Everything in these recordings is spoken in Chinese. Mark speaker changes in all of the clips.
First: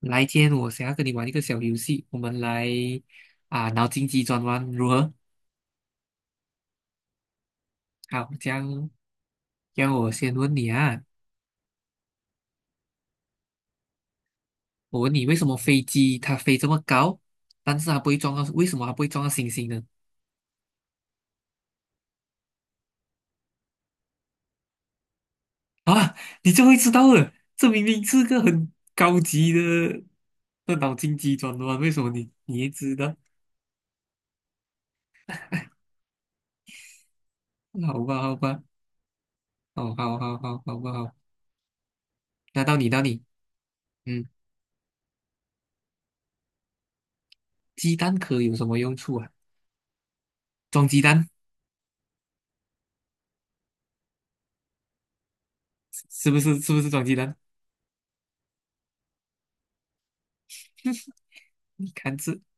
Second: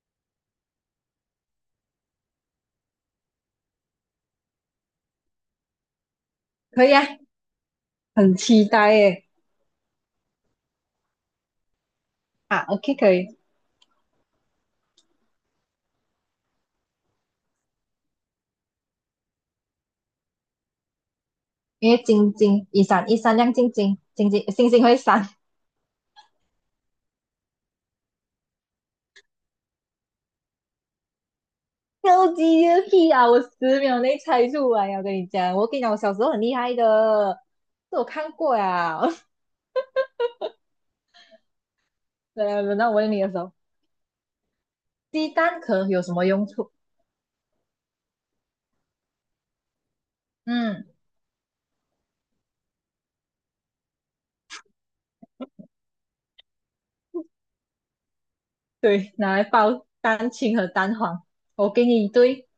Speaker 1: 来，今天我想要跟你玩一个小游戏，我们来脑筋急转弯如何？
Speaker 2: 可以啊。
Speaker 1: 好，
Speaker 2: 很
Speaker 1: 这
Speaker 2: 期
Speaker 1: 样
Speaker 2: 待耶！
Speaker 1: 让我先问你啊，
Speaker 2: 啊，OK,可以。
Speaker 1: 我问你为什么飞机它飞这么高，但是它不会撞到，为什么它不会撞到星星呢？
Speaker 2: 因为晶晶一闪一闪亮晶晶，晶晶星星会闪。
Speaker 1: 啊，你就会知道了，这明明是个很高级的脑筋急转弯，为什 么
Speaker 2: 超
Speaker 1: 你
Speaker 2: 级
Speaker 1: 你
Speaker 2: 牛
Speaker 1: 也知
Speaker 2: 屁
Speaker 1: 道？
Speaker 2: 啊！我10秒内猜出来啊，我跟你讲我小时候很厉害的，这
Speaker 1: 好
Speaker 2: 我
Speaker 1: 吧，
Speaker 2: 看
Speaker 1: 好
Speaker 2: 过
Speaker 1: 吧，
Speaker 2: 呀。
Speaker 1: 哦，好好好，好不好？那到
Speaker 2: 轮
Speaker 1: 你，
Speaker 2: 到我
Speaker 1: 到
Speaker 2: 问你
Speaker 1: 你，
Speaker 2: 的时候，
Speaker 1: 嗯，
Speaker 2: 鸡蛋壳有什么用处？
Speaker 1: 鸡蛋壳有什么用处啊？
Speaker 2: 嗯，
Speaker 1: 装鸡蛋是不是？是不是装鸡蛋？
Speaker 2: 对，拿来包蛋清和蛋黄。我给
Speaker 1: 你
Speaker 2: 你一
Speaker 1: 看这。
Speaker 2: 堆，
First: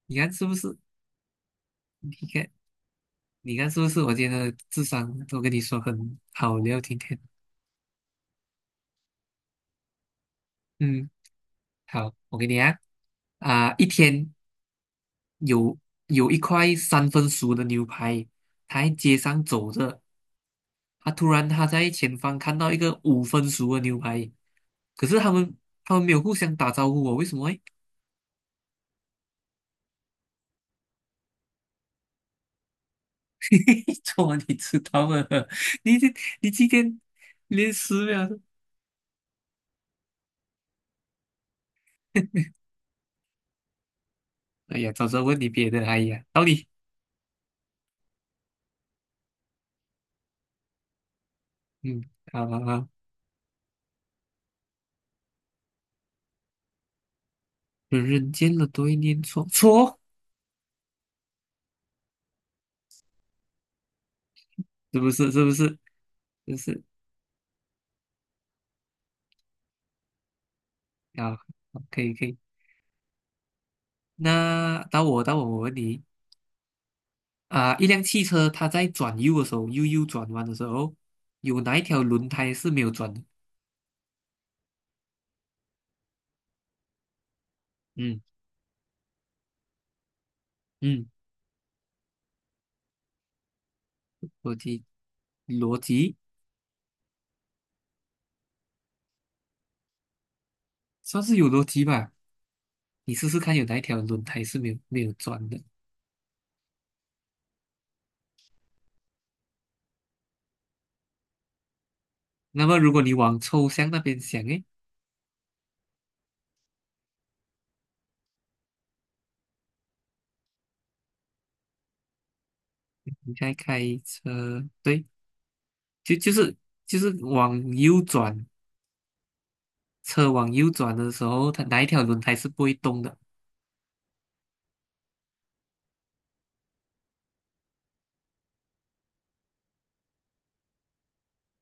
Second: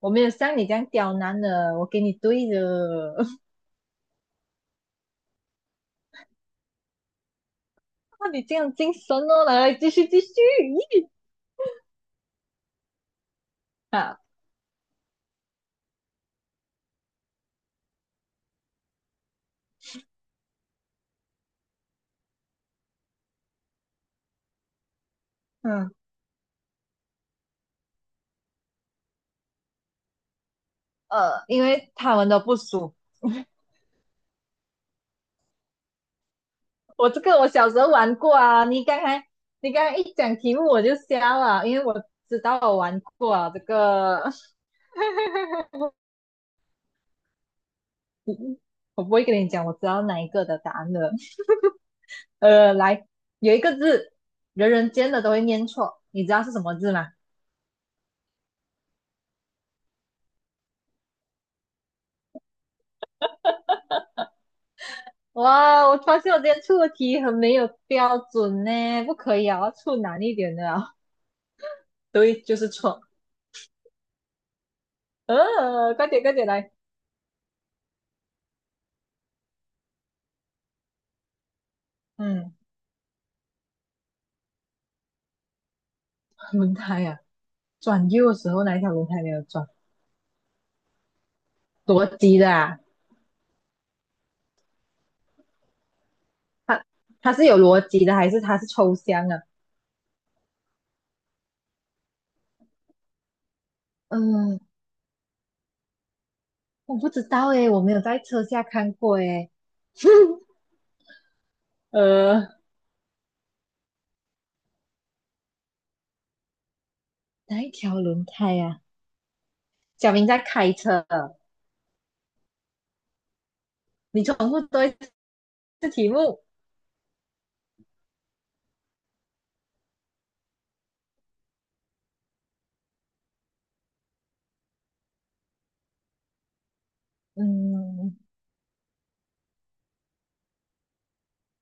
Speaker 2: 我
Speaker 1: 你
Speaker 2: 没有
Speaker 1: 看是不
Speaker 2: 像你这
Speaker 1: 是？
Speaker 2: 样刁难的，我给
Speaker 1: 你
Speaker 2: 你
Speaker 1: 看，
Speaker 2: 堆的。
Speaker 1: 你看是不是？我今天的智商都跟你说很好聊，今天。
Speaker 2: 那你这样精神哦，来来，继续继续。咦，
Speaker 1: 嗯，好，我给你啊，啊，一
Speaker 2: 啊，
Speaker 1: 天有有一块三分熟的牛排，他在街上走着，他突然在前方看到一个五分熟的牛排，可是他们
Speaker 2: 嗯。
Speaker 1: 他们没有互相打招呼哦，为什么诶？
Speaker 2: 因为他们都不熟。
Speaker 1: 昨晚你知道吗？你这你今天
Speaker 2: 我这个我小
Speaker 1: 连
Speaker 2: 时候
Speaker 1: 十
Speaker 2: 玩
Speaker 1: 秒
Speaker 2: 过
Speaker 1: 都，
Speaker 2: 啊，你刚才一讲题目我就瞎了，因为我知道我玩过啊。这个
Speaker 1: 哎呀，早知道问你别的，哎呀，到底？
Speaker 2: 我不会跟你讲，我知道哪一个的答案的。
Speaker 1: 嗯，好好好。
Speaker 2: 来，有一个字，人人见的都会念错，你知道是什么字吗？
Speaker 1: 人人间的对念错错哦，是不是？是不是？
Speaker 2: 哇，我发现我今
Speaker 1: 就
Speaker 2: 天出
Speaker 1: 是
Speaker 2: 的题很没有标准呢，不可以啊，我要出难一点的啊。
Speaker 1: 啊，好可以 可以。
Speaker 2: 对，就是错。
Speaker 1: 那到我，我问你
Speaker 2: 快点快点来。
Speaker 1: 啊，一辆汽车它在转右的时候，右转弯的时候，有哪一条轮胎
Speaker 2: 嗯，
Speaker 1: 是没有转的？
Speaker 2: 轮胎啊，转
Speaker 1: 嗯
Speaker 2: 右的时候哪一条轮胎没有转？
Speaker 1: 嗯，
Speaker 2: 逻辑的啊，
Speaker 1: 逻辑逻辑
Speaker 2: 它它是有逻辑的，还是它是抽象啊？
Speaker 1: 算是有逻辑吧。你试试看，有哪一条轮胎是
Speaker 2: 嗯，
Speaker 1: 没有转的？
Speaker 2: 我不知道诶，我没有在车下看过诶。呃，
Speaker 1: 那么如果你往抽象那边想，诶，
Speaker 2: 哪一条轮胎呀、啊？小明在开车，
Speaker 1: 你在开
Speaker 2: 你重复
Speaker 1: 车，
Speaker 2: 多一
Speaker 1: 对，
Speaker 2: 次题
Speaker 1: 就就
Speaker 2: 目。
Speaker 1: 是就是往右转。车往右转的时候，它哪一条轮胎是不会动的？
Speaker 2: 嗯，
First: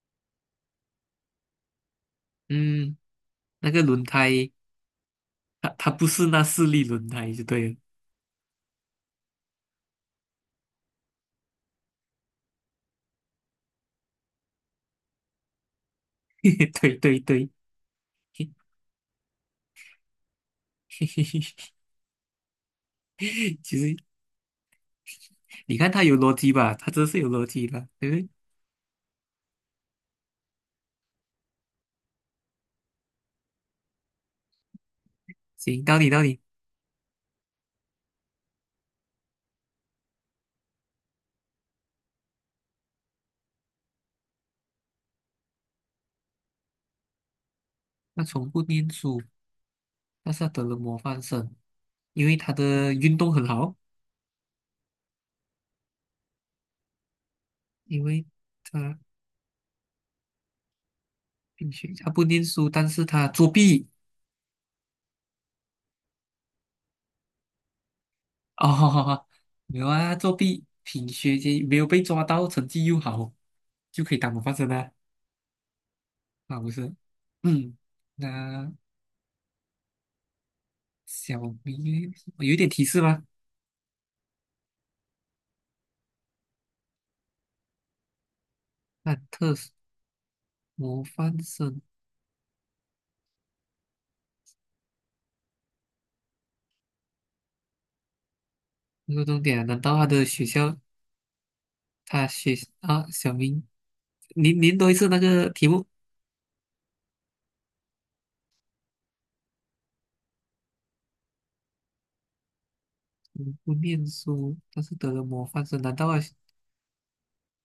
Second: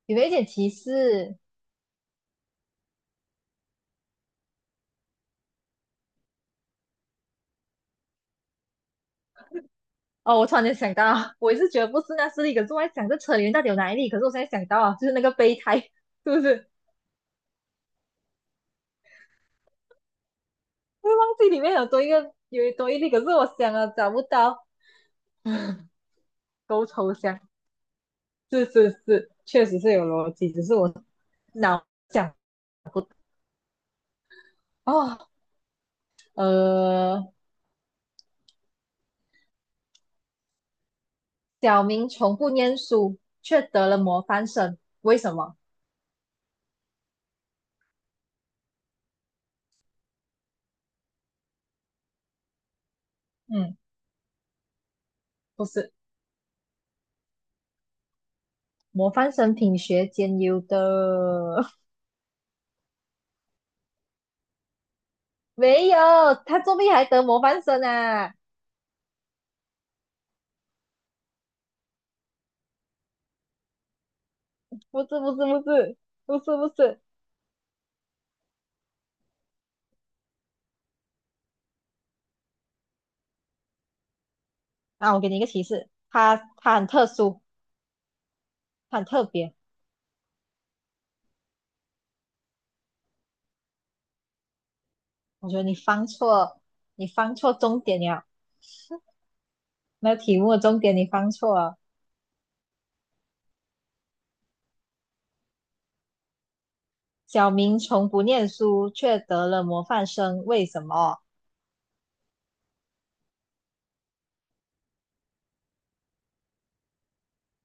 Speaker 2: 有没有一点提示？
Speaker 1: 嗯，那个轮胎，它不是那四粒轮胎就对了。
Speaker 2: 哦，我突然间想到，我也是觉得不是那是力，可是我在想这车里面到底有哪一粒？可是我现在想到啊，就是那个备胎，是不是？
Speaker 1: 对对对，
Speaker 2: 我忘记里 面有多一个，有多一粒，可是我
Speaker 1: 其
Speaker 2: 想了
Speaker 1: 实
Speaker 2: 找不到。
Speaker 1: 你看 它有逻辑吧，
Speaker 2: 够
Speaker 1: 它真
Speaker 2: 抽
Speaker 1: 是有
Speaker 2: 象。
Speaker 1: 逻辑的。对不对？
Speaker 2: 是，确实是有逻辑，只是我脑想哦。
Speaker 1: 行，到底到底，
Speaker 2: 呃，小明从不念书，却得了模范生，为什么？
Speaker 1: 那从不念书，但是他得了模范生，因为他的运动很好，
Speaker 2: 嗯，不是，
Speaker 1: 因为他
Speaker 2: 模范生品学兼优的。
Speaker 1: 并 且他不念书，但是他作弊，
Speaker 2: 没有，他作弊还得模范生啊？
Speaker 1: 哦，没有啊，作弊品学兼优没有被抓到，成绩又好，就可以当模范生啊。
Speaker 2: 不是不是不是不是
Speaker 1: 啊，
Speaker 2: 不
Speaker 1: 不是，
Speaker 2: 是，
Speaker 1: 嗯，那小明有一点提示吗？
Speaker 2: 啊，我给你一个提示，他很特殊，他很
Speaker 1: 那
Speaker 2: 特
Speaker 1: 特
Speaker 2: 别。
Speaker 1: 殊模范生
Speaker 2: 我觉得你放错，你放错重点了，
Speaker 1: 这个重点啊难道他
Speaker 2: 那
Speaker 1: 的
Speaker 2: 题
Speaker 1: 学
Speaker 2: 目的
Speaker 1: 校，
Speaker 2: 重点你放错了。
Speaker 1: 他学啊，小明，您您多一次那个题目，
Speaker 2: 小明从不念书，却得了模范生，为什么？
Speaker 1: 嗯不念书，但是得了模范生，难道啊，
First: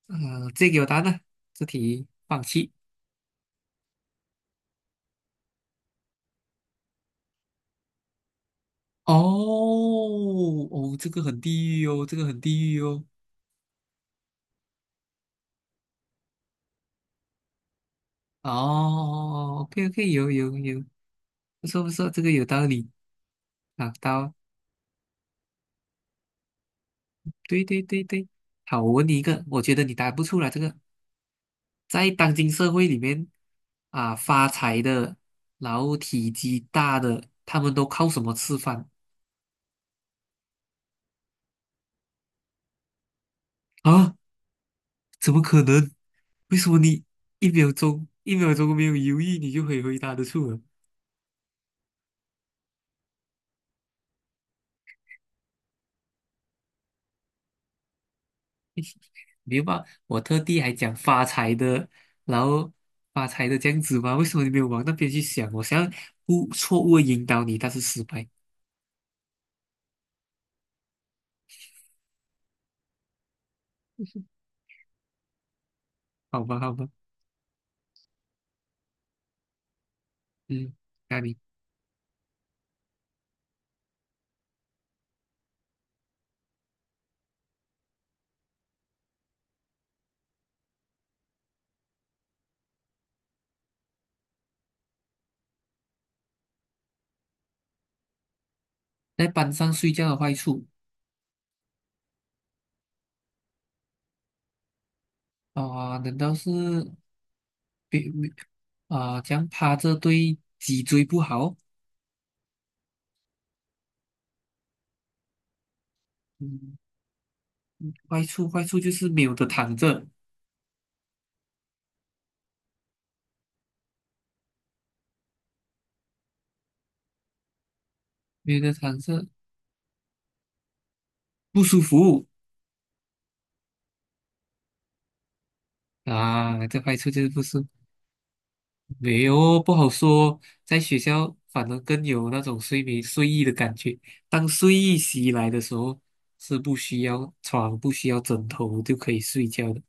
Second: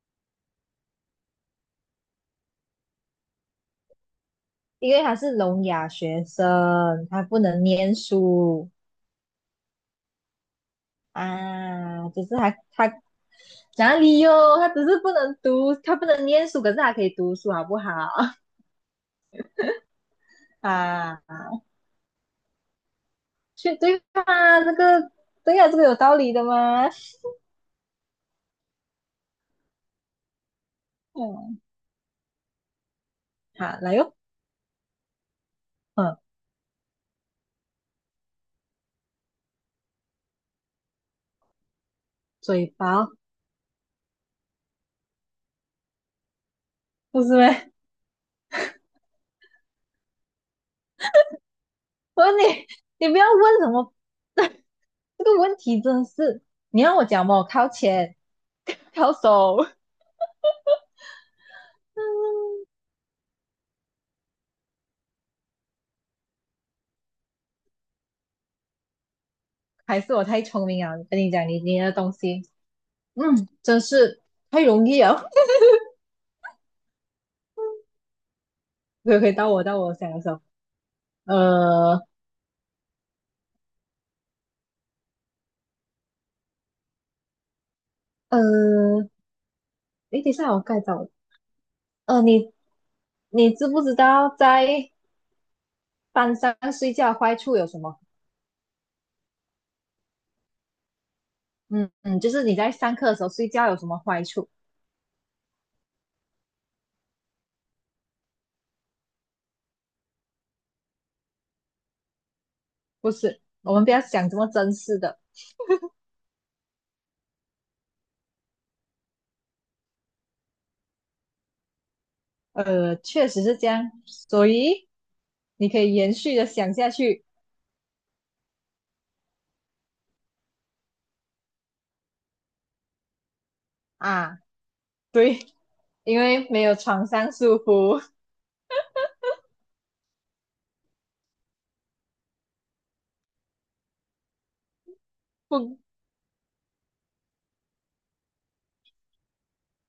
Speaker 1: 啊，这给我答案呢？这题放弃。
Speaker 2: 因为他是聋哑学生，他不能念书
Speaker 1: 哦哦，这个很地狱哦，
Speaker 2: 啊。
Speaker 1: 这
Speaker 2: 只
Speaker 1: 个
Speaker 2: 是
Speaker 1: 很
Speaker 2: 他
Speaker 1: 地狱
Speaker 2: 他
Speaker 1: 哦。
Speaker 2: 哪里哟？他只是不能读，他不能念书，可是他可以读书，好不好？
Speaker 1: 哦，OK OK,有有 有，
Speaker 2: 啊，
Speaker 1: 不错不错，这个有道理
Speaker 2: 去
Speaker 1: 啊，
Speaker 2: 对吧？
Speaker 1: 到，
Speaker 2: 这个对呀、啊这个有道理的吗？
Speaker 1: 对对对对，好，我问你一个，我觉得你答不出来这个，
Speaker 2: 嗯，
Speaker 1: 在当今社会里面
Speaker 2: 好，来
Speaker 1: 啊，
Speaker 2: 哟。
Speaker 1: 发财的，然后
Speaker 2: 嗯，
Speaker 1: 体积大的，他们都靠什么吃饭
Speaker 2: 嘴巴
Speaker 1: 啊？怎么可能？为什么你
Speaker 2: 不是
Speaker 1: 一秒
Speaker 2: 呗？
Speaker 1: 钟一秒钟没有犹豫，你就可以回答得出啊
Speaker 2: 我问你，你不要问什么。这个问题真的是，你让我讲嘛，我靠前，靠手。
Speaker 1: 没办法，我特地还讲发财的，然 后发财的这样子吗？为什么你没有往那边去想？我想要错误地引导你，但是失败。
Speaker 2: 还是我太聪明了，跟你讲，你的东西，嗯，真是太容易了。
Speaker 1: 好吧，好吧，
Speaker 2: 可以，到我想的时候。
Speaker 1: 嗯，那你
Speaker 2: 呃呃，你等一下我该找，呃，你你知不知道在班上睡觉的坏处有什么？
Speaker 1: 在班上睡觉的坏处
Speaker 2: 嗯嗯，就是你在上课的时候睡觉有什么坏处？
Speaker 1: 啊、难道是别啊、这样趴着对脊椎不好？
Speaker 2: 不是，我们不要想这么真实的。
Speaker 1: 嗯，坏处就是没有的躺着，
Speaker 2: 确实是这样，所以你可以延续的想下去
Speaker 1: 没有的躺着不舒服
Speaker 2: 啊，对，因为没
Speaker 1: 啊，
Speaker 2: 有
Speaker 1: 这坏
Speaker 2: 床
Speaker 1: 处就是
Speaker 2: 上
Speaker 1: 不
Speaker 2: 舒
Speaker 1: 舒服。
Speaker 2: 服，
Speaker 1: 没有，不好说。在学校反而更有那种睡意的感觉。当睡意袭来的时
Speaker 2: 不
Speaker 1: 候，是不需要床、不需要枕头就可以睡觉的。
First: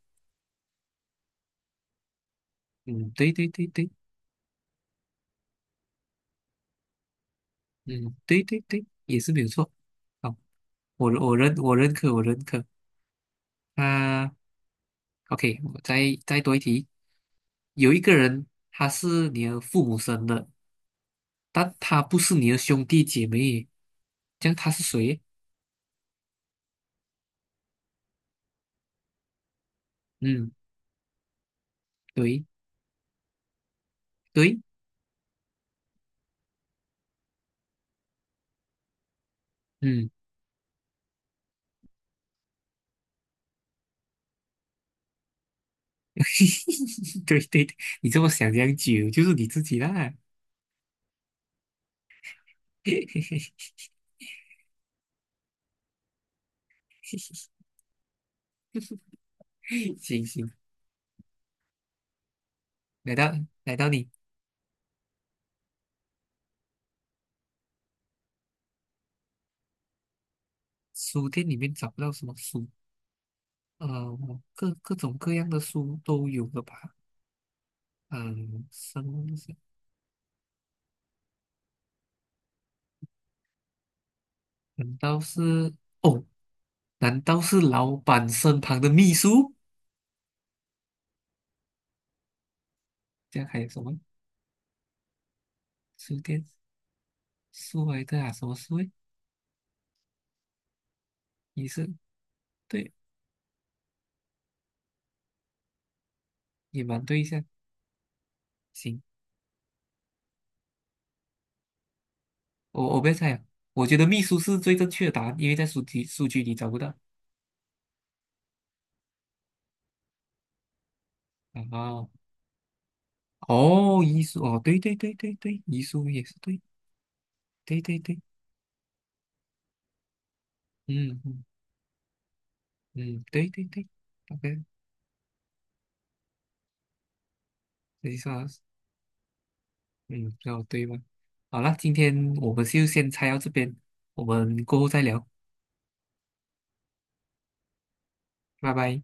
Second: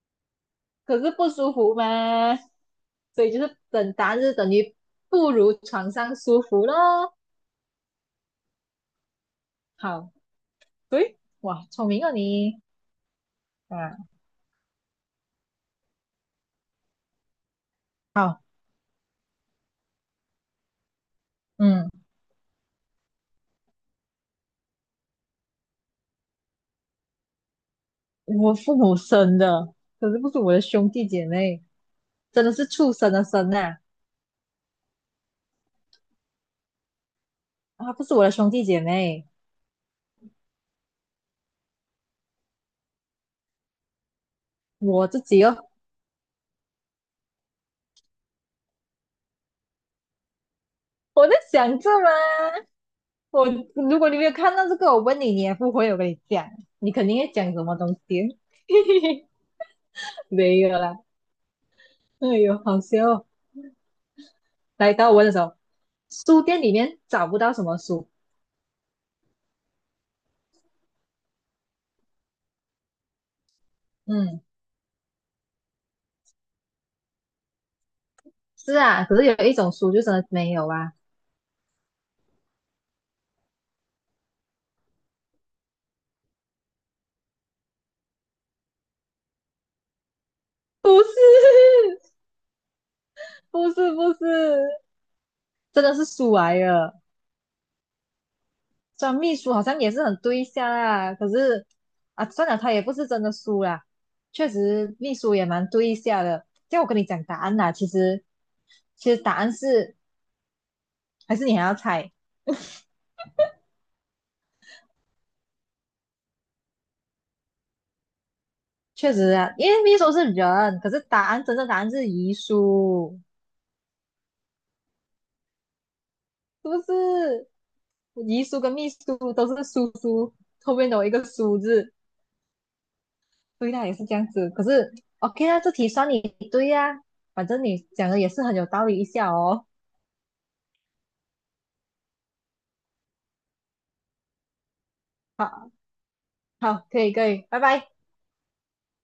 Speaker 2: 可是不舒服嘛，
Speaker 1: 嗯，
Speaker 2: 所
Speaker 1: 对
Speaker 2: 以就
Speaker 1: 对
Speaker 2: 是
Speaker 1: 对对，
Speaker 2: 等答案就是等于不如床上舒服咯。
Speaker 1: 嗯，对对对，也是没有错。
Speaker 2: 好，
Speaker 1: 好，
Speaker 2: 对，哇，
Speaker 1: 我
Speaker 2: 聪
Speaker 1: 认
Speaker 2: 明哦
Speaker 1: 可我认
Speaker 2: 你。
Speaker 1: 可。
Speaker 2: 啊，
Speaker 1: 啊，OK,我再多一题。有一个
Speaker 2: 好，
Speaker 1: 人，他是你的父母生的，但
Speaker 2: 嗯，
Speaker 1: 他不是你的兄弟姐妹，这样他是谁？
Speaker 2: 我父母生的，可是不是
Speaker 1: 嗯，
Speaker 2: 我的兄弟姐妹，真
Speaker 1: 对
Speaker 2: 的是畜生的生啊。
Speaker 1: 对，
Speaker 2: 啊，不是我的兄弟姐妹，
Speaker 1: 嗯。
Speaker 2: 我自己哦，
Speaker 1: 对对，对你这么想这样久就是你自己啦。
Speaker 2: 我在想这嘛。我， 如果你没有看到这个，我问你，你也不会，我跟你讲，你肯定会讲什么东西。
Speaker 1: 行行，
Speaker 2: 没有啦，哎呦，好笑
Speaker 1: 来
Speaker 2: 哦。
Speaker 1: 到来到你
Speaker 2: 来到我的时候，书店里面找不到什么书。
Speaker 1: 书店里面找不到什么书，呃，
Speaker 2: 嗯，
Speaker 1: 我各种各样的书都有了吧？嗯、
Speaker 2: 是
Speaker 1: 生
Speaker 2: 啊，可是有
Speaker 1: 东
Speaker 2: 一
Speaker 1: 西
Speaker 2: 种书就真的没有啊。
Speaker 1: 难道是哦？难道是老板身旁的秘书？
Speaker 2: 不是。
Speaker 1: 这样 还有
Speaker 2: 不
Speaker 1: 什
Speaker 2: 是，
Speaker 1: 么
Speaker 2: 不是，真的是
Speaker 1: 书
Speaker 2: 书
Speaker 1: 店
Speaker 2: 来了。
Speaker 1: 书来的啊？什么书诶？
Speaker 2: 虽然秘书好像也是很对象啊，可
Speaker 1: 也
Speaker 2: 是
Speaker 1: 是
Speaker 2: 啊，算了，他也
Speaker 1: 对，
Speaker 2: 不是真的书啦。确实，秘书也蛮对一下的。叫
Speaker 1: 也
Speaker 2: 我跟
Speaker 1: 蛮
Speaker 2: 你讲
Speaker 1: 对
Speaker 2: 答
Speaker 1: 象？
Speaker 2: 案啦，其实
Speaker 1: 行，
Speaker 2: 其实答案是，还是你还要猜。
Speaker 1: 我我不要猜了，我觉得秘书是最正确的答案，因为在书籍数据里找不到。
Speaker 2: 确实啊，因为秘书是人，可是答案真
Speaker 1: 啊。
Speaker 2: 正答案
Speaker 1: 哦
Speaker 2: 是遗书，
Speaker 1: 哦，遗书哦，对对对对对，遗书也是对，
Speaker 2: 是不是？
Speaker 1: 对对对，
Speaker 2: 遗书跟秘书都是叔叔后面有一
Speaker 1: 嗯
Speaker 2: 个
Speaker 1: 嗯
Speaker 2: 叔字，
Speaker 1: 嗯，对对
Speaker 2: 所以他
Speaker 1: 对
Speaker 2: 也是这样子。可
Speaker 1: ，OK,
Speaker 2: 是 OK 啊，这题算你对呀、啊反正你讲
Speaker 1: 没
Speaker 2: 的也是
Speaker 1: 啥，
Speaker 2: 很有道理一下哦。
Speaker 1: 嗯，比较对吧？好了，今天我们就先拆到这边，我们过后再聊，
Speaker 2: 好，好，可以，可以，拜拜。
Speaker 1: 拜拜。